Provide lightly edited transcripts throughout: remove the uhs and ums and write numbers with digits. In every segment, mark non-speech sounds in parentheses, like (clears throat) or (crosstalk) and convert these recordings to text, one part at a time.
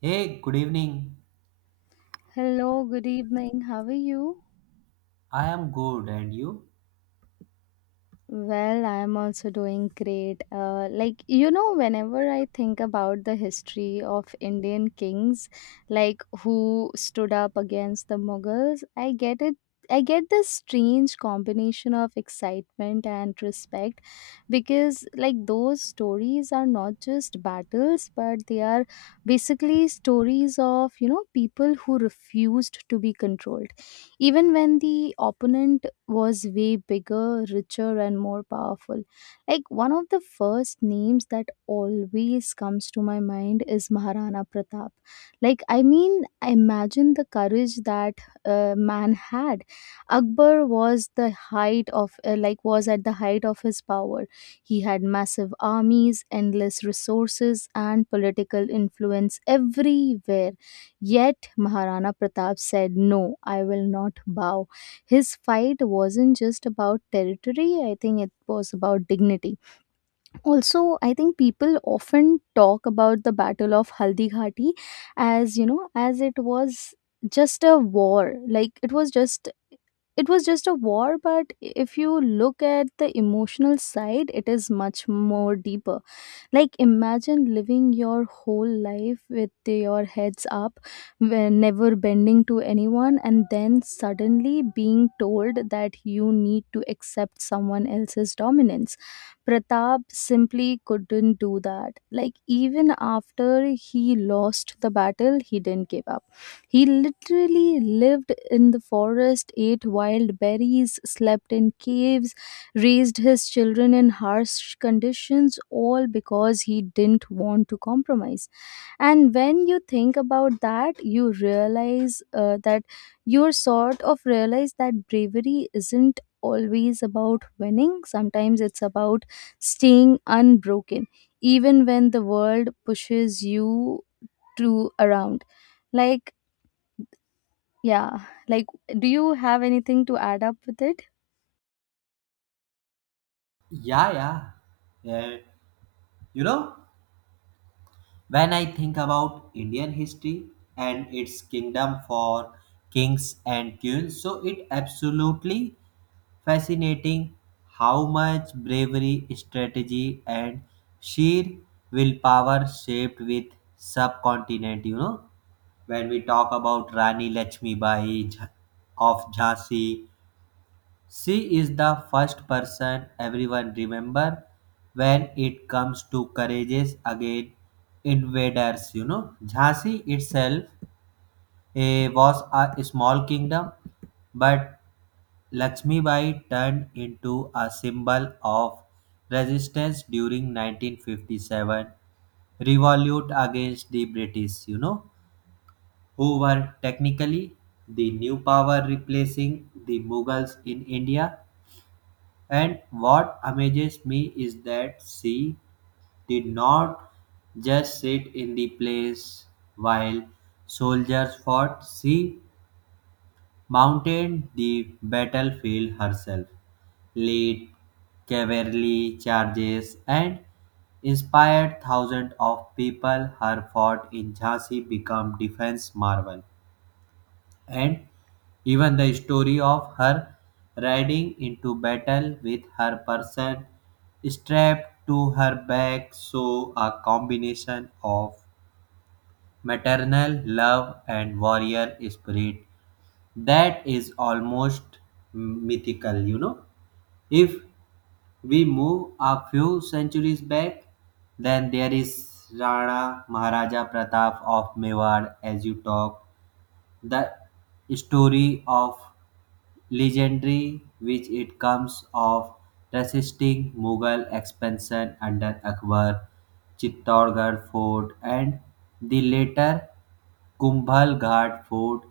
Hey, good evening. Hello, good evening. How are you? I am good, and you? Well, I'm also doing great. Like, whenever I think about the history of Indian kings, like who stood up against the Mughals, I get it. I get this strange combination of excitement and respect because, like, those stories are not just battles, but they are basically stories of people who refused to be controlled even when the opponent was way bigger, richer, and more powerful. Like one of the first names that always comes to my mind is Maharana Pratap. Like, I mean, imagine the courage that man had. Akbar was at the height of his power. He had massive armies, endless resources, and political influence everywhere. Yet, Maharana Pratap said, "No, I will not bow." His fight wasn't just about territory. I think it was about dignity also. I think people often talk about the Battle of Haldighati as, as it was just a war, like it was just a war. But if you look at the emotional side, it is much more deeper. Like, imagine living your whole life with your heads up, never bending to anyone, and then suddenly being told that you need to accept someone else's dominance. Pratap simply couldn't do that. Like, even after he lost the battle, he didn't give up. He literally lived in the forest, ate wild berries, slept in caves, raised his children in harsh conditions, all because he didn't want to compromise. And when you think about that, you sort of realize that bravery isn't always about winning, sometimes it's about staying unbroken, even when the world pushes you to around. Like, yeah, like, do you have anything to add up with it? Yeah, yeah. Yeah. you know, when I think about Indian history and its kingdom for kings and queens, so it absolutely fascinating how much bravery, strategy, and sheer willpower shaped with subcontinent. You know, when we talk about Rani Lakshmi Bai Ja, of Jhansi, she is the first person everyone remember when it comes to courageous against invaders. You know, Jhansi itself was a small kingdom, but Lakshmi Bai turned into a symbol of resistance during 1957 revolt against the British, you know, who were technically the new power replacing the Mughals in India. And what amazes me is that she did not just sit in the place while soldiers fought, she mounted the battlefield herself, led cavalry charges, and inspired thousands of people. Her fort in Jhansi became defense marvel, and even the story of her riding into battle with her person strapped to her back show a combination of maternal love and warrior spirit that is almost mythical. If we move a few centuries back, then there is Rana Maharaja Pratap of Mewar, as you talk. The story of legendary which it comes of resisting Mughal expansion under Akbar, Chittorgarh fort and the later Kumbhal Ghat fort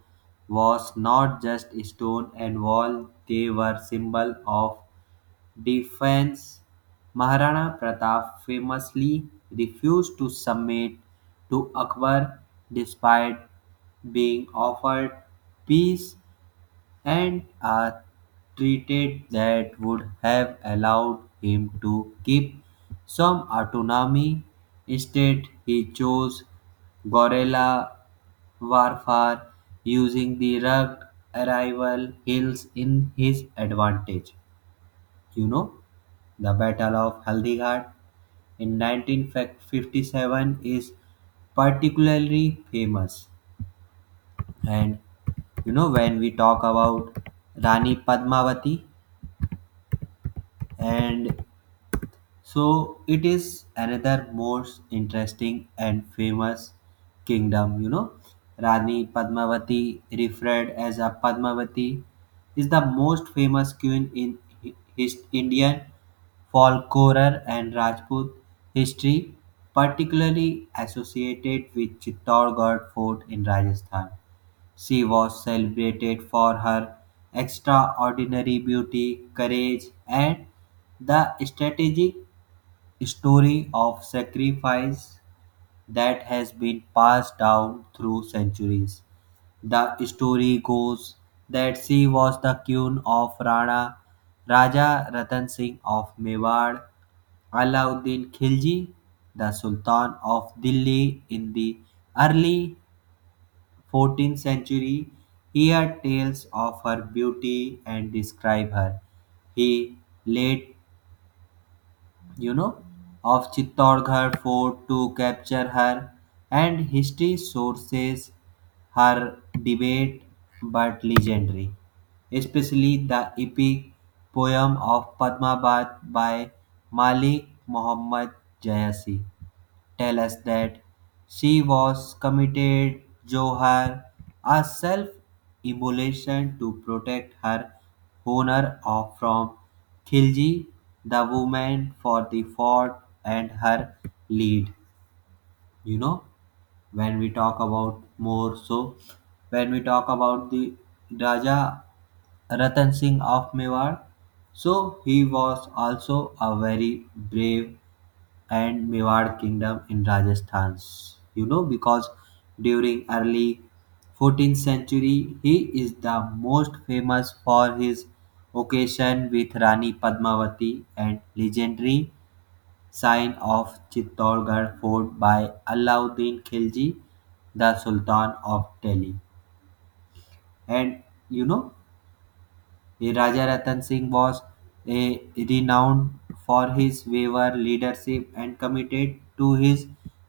was not just stone and wall, they were symbol of defense. Maharana Pratap famously refused to submit to Akbar despite being offered peace and a treaty that would have allowed him to keep some autonomy. Instead, he chose guerrilla warfare using the rugged arrival hills in his advantage. You know, the battle of haldighat in 1957 is particularly famous. And you know, when we talk about rani padmavati, and so it is another most interesting and famous kingdom, you know. Rani Padmavati, referred as a Padmavati, is the most famous queen in his Indian folklore and Rajput history, particularly associated with Chittorgarh Fort in Rajasthan. She was celebrated for her extraordinary beauty, courage, and the strategic story of sacrifice that has been passed down through centuries. The story goes that she was the queen of Rana, Raja Ratan Singh of Mewar. Alauddin Khilji, the Sultan of Delhi in the early 14th century, hear tales of her beauty and describe her. He laid, you know, of Chittorgarh fort to capture her, and history sources her debate but legendary, especially the epic poem of Padmavat by Malik Muhammad Jayasi, tell us that she was committed Johar, a self immolation to protect her honor of from Khilji, the woman for the fort and her lead. You know, when we talk about more so, when we talk about the Raja Ratan Singh of Mewar, so he was also a very brave and Mewar kingdom in Rajasthan. You know, because during early 14th century, he is the most famous for his occasion with Rani Padmavati and legendary sign of Chittorgarh fort by Alauddin Khilji, the Sultan of Delhi. And you know, Raja Ratan Singh was renowned for his bravery, leadership, and commitment to his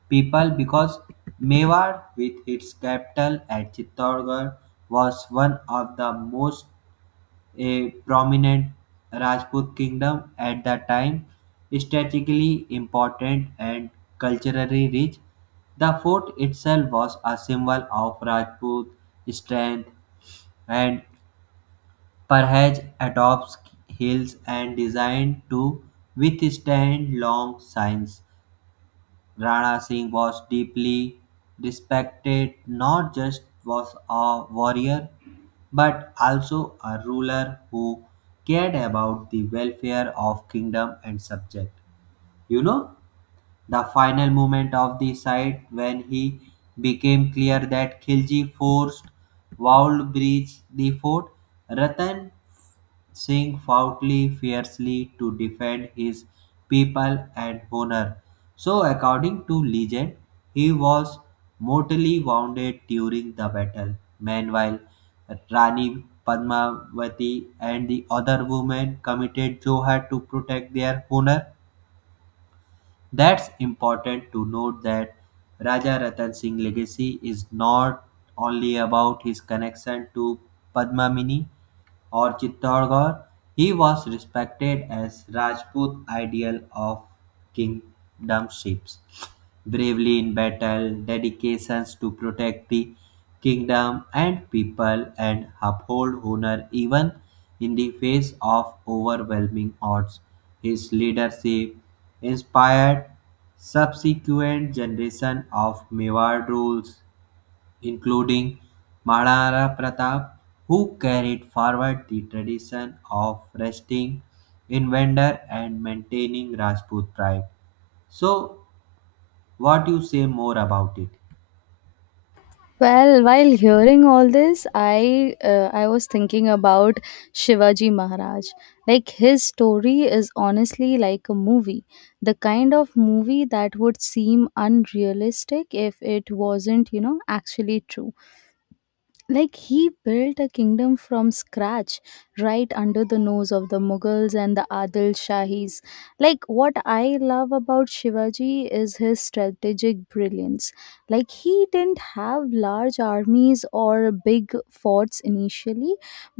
people, because Mewar, with its capital at Chittorgarh, was one of the most prominent Rajput kingdom at the time, strategically important and culturally rich. The fort itself was a symbol of Rajput strength, and perhaps adopts hills and designed to withstand long rains. Rana Singh was deeply respected. Not just was a warrior, but also a ruler who cared about the welfare of kingdom and subject. You know, the final moment of the fight, when he became clear that Khilji forced walled breach the fort, Ratan Singh fought fiercely to defend his people and honor. So, according to legend, he was mortally wounded during the battle. Meanwhile, Rani Padmavati and the other women committed jihad to protect their honor. That's important to note that Raja Ratan Singh legacy is not only about his connection to Padmamini or Chittorgarh, he was respected as Rajput ideal of kingdomships, bravely in battle, dedications to protect the kingdom and people, and uphold honor even in the face of overwhelming odds. His leadership inspired subsequent generation of Mewar rules, including Maharana Pratap, who carried forward the tradition of resting in vendor and maintaining Rajput pride. So, what you say more about it? Well, while hearing all this, I was thinking about Shivaji Maharaj. Like, his story is honestly like a movie, the kind of movie that would seem unrealistic if it wasn't actually true. Like, he built a kingdom from scratch right under the nose of the Mughals and the Adil Shahis. Like, what I love about Shivaji is his strategic brilliance. Like, he didn't have large armies or big forts initially,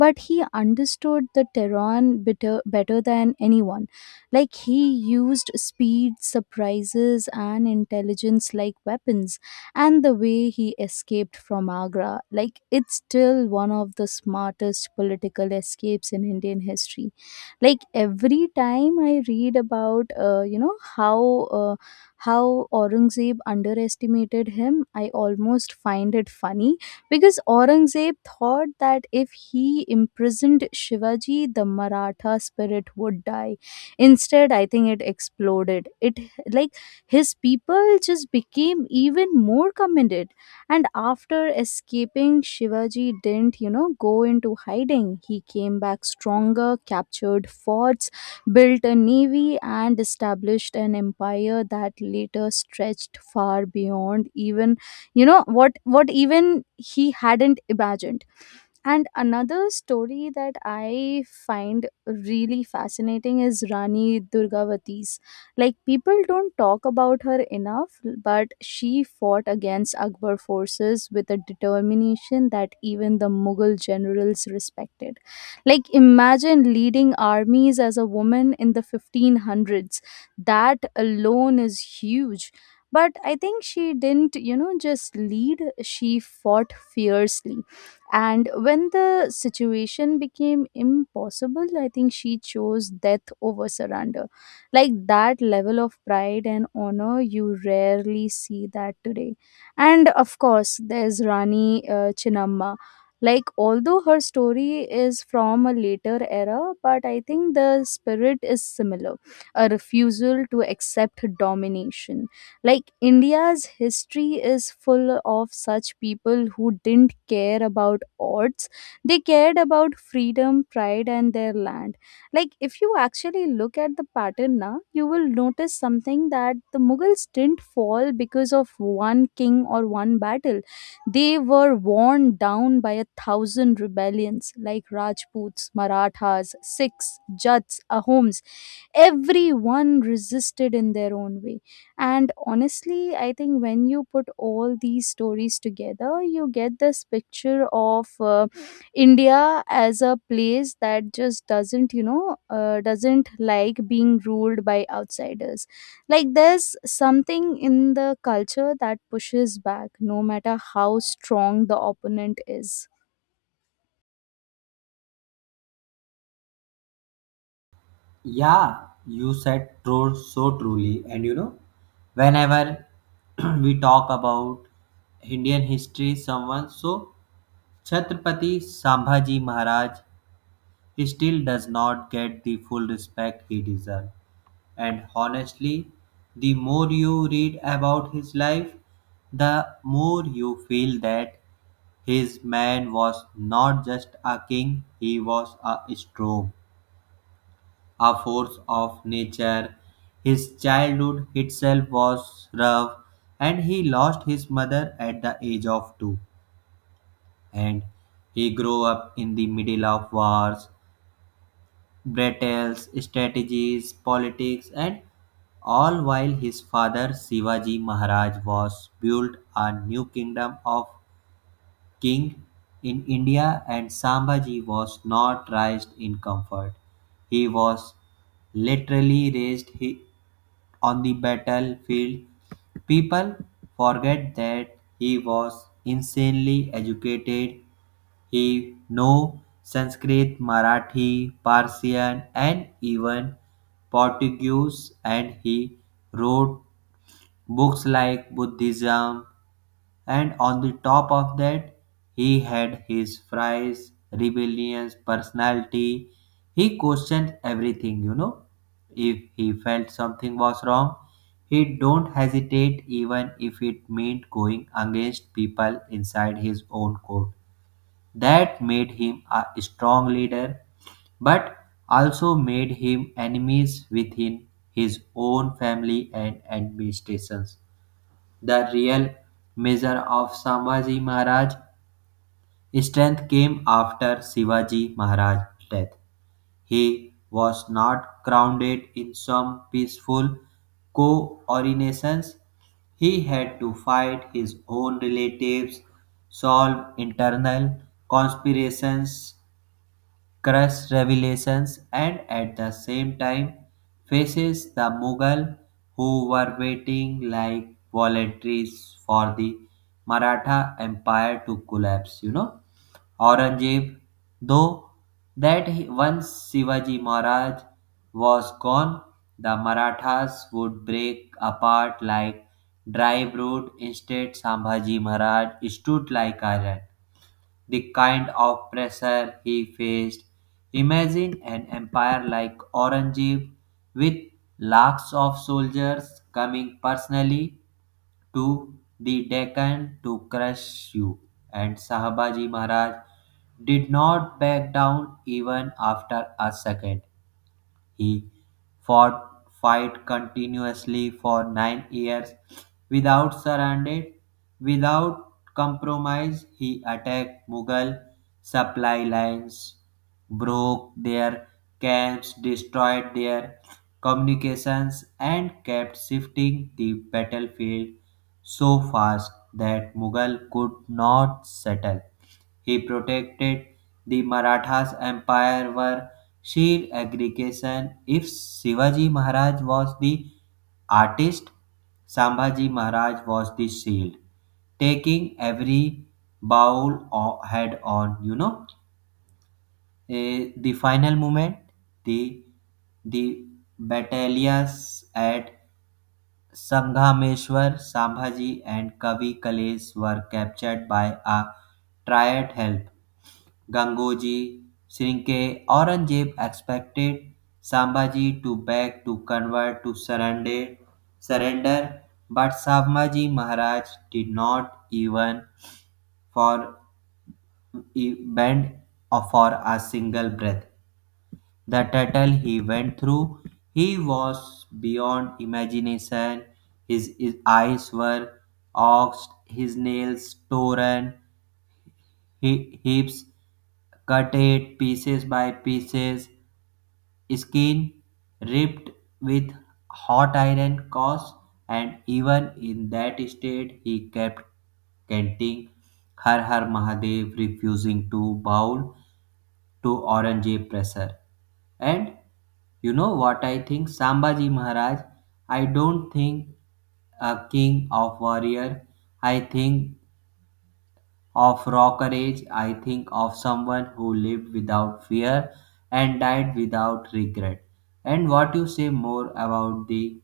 but he understood the terrain better, better than anyone. Like, he used speed, surprises, and intelligence like weapons. And the way he escaped from Agra, like, it's still one of the smartest political escapes in Indian history. Like, every time I read about how Aurangzeb underestimated him, I almost find it funny because Aurangzeb thought that if he imprisoned Shivaji, the Maratha spirit would die. Instead, I think it exploded. It like his people just became even more commended. And after escaping, Shivaji didn't go into hiding. He came back stronger, captured forts, built a navy, and established an empire that later stretched far beyond even what even he hadn't imagined. And another story that I find really fascinating is Rani Durgavati's. Like, people don't talk about her enough, but she fought against Akbar forces with a determination that even the Mughal generals respected. Like, imagine leading armies as a woman in the 1500s. That alone is huge. But I think she didn't just lead, she fought fiercely, and when the situation became impossible, I think she chose death over surrender. Like, that level of pride and honor, you rarely see that today. And of course, there's Rani Chinnamma. Like, although her story is from a later era, but I think the spirit is similar, a refusal to accept domination. Like, India's history is full of such people who didn't care about odds. They cared about freedom, pride, and their land. Like, if you actually look at the pattern now, you will notice something, that the Mughals didn't fall because of one king or one battle. They were worn down by a thousand rebellions, like Rajputs, Marathas, Sikhs, Jats, Ahoms. Everyone resisted in their own way. And honestly, I think when you put all these stories together, you get this picture of India as a place that just doesn't you know doesn't like being ruled by outsiders. Like, there's something in the culture that pushes back no matter how strong the opponent is. Yeah, you said true so truly. And you know, whenever (clears throat) we talk about Indian history, someone so Chhatrapati Sambhaji Maharaj still does not get the full respect he deserves. And honestly, the more you read about his life, the more you feel that his man was not just a king, he was a storm, a force of nature. His childhood itself was rough, and he lost his mother at the age of 2. And he grew up in the middle of wars, battles, strategies, politics, and all while his father Shivaji Maharaj was built a new kingdom of king in India, and Sambhaji was not raised in comfort. He was literally raised on the battlefield. People forget that he was insanely educated. He knew Sanskrit, Marathi, Persian, and even Portuguese, and he wrote books like Buddhism. And on the top of that, he had his fierce, rebellious personality. He questioned everything, you know. If he felt something was wrong, he don't hesitate, even if it meant going against people inside his own court. That made him a strong leader, but also made him enemies within his own family and administrations. The real measure of Sambhaji Maharaj's strength came after Shivaji Maharaj's death. He was not crowned in some peaceful coordinations. He had to fight his own relatives, solve internal conspirations, crush revelations, and at the same time faces the Mughal who were waiting like volunteers for the Maratha Empire to collapse. You know, Aurangzeb though that he, once Shivaji Maharaj was gone, the Marathas would break apart like dry wood. Instead, Sambhaji Maharaj stood like iron the kind of pressure he faced. Imagine an empire like Aurangzeb with lakhs of soldiers coming personally to the Deccan to crush you. And Sahabaji Maharaj did not back down even after a second. He fought fight continuously for 9 years without surrender, without compromise. He attacked Mughal supply lines, broke their camps, destroyed their communications, and kept shifting the battlefield so fast that Mughal could not settle. He protected the Maratha's Empire were sheer aggregation. If Shivaji Maharaj was the artist, Sambhaji Maharaj was the shield, taking every head on. You know, the final moment, the the battalions at Sanghameshwar, Sambhaji, and Kavi Kalesh were captured by a triad help. Gangoji, Sirinke, Aurangzeb expected Sambhaji to beg to convert to surrender, surrender, but Sambhaji Maharaj did not even for bend or for a single breath. The turtle he went through, he was beyond imagination. His eyes were oxed, his nails torn, he, hips cut it pieces by pieces, skin ripped with hot iron course, and even in that state he kept chanting Har Har Mahadev, refusing to bow to Aurangzeb pressure. And you know what I think? Sambhaji Maharaj, I don't think a king of warrior. I think of rocker age, I think of someone who lived without fear and died without regret. And what you say more about the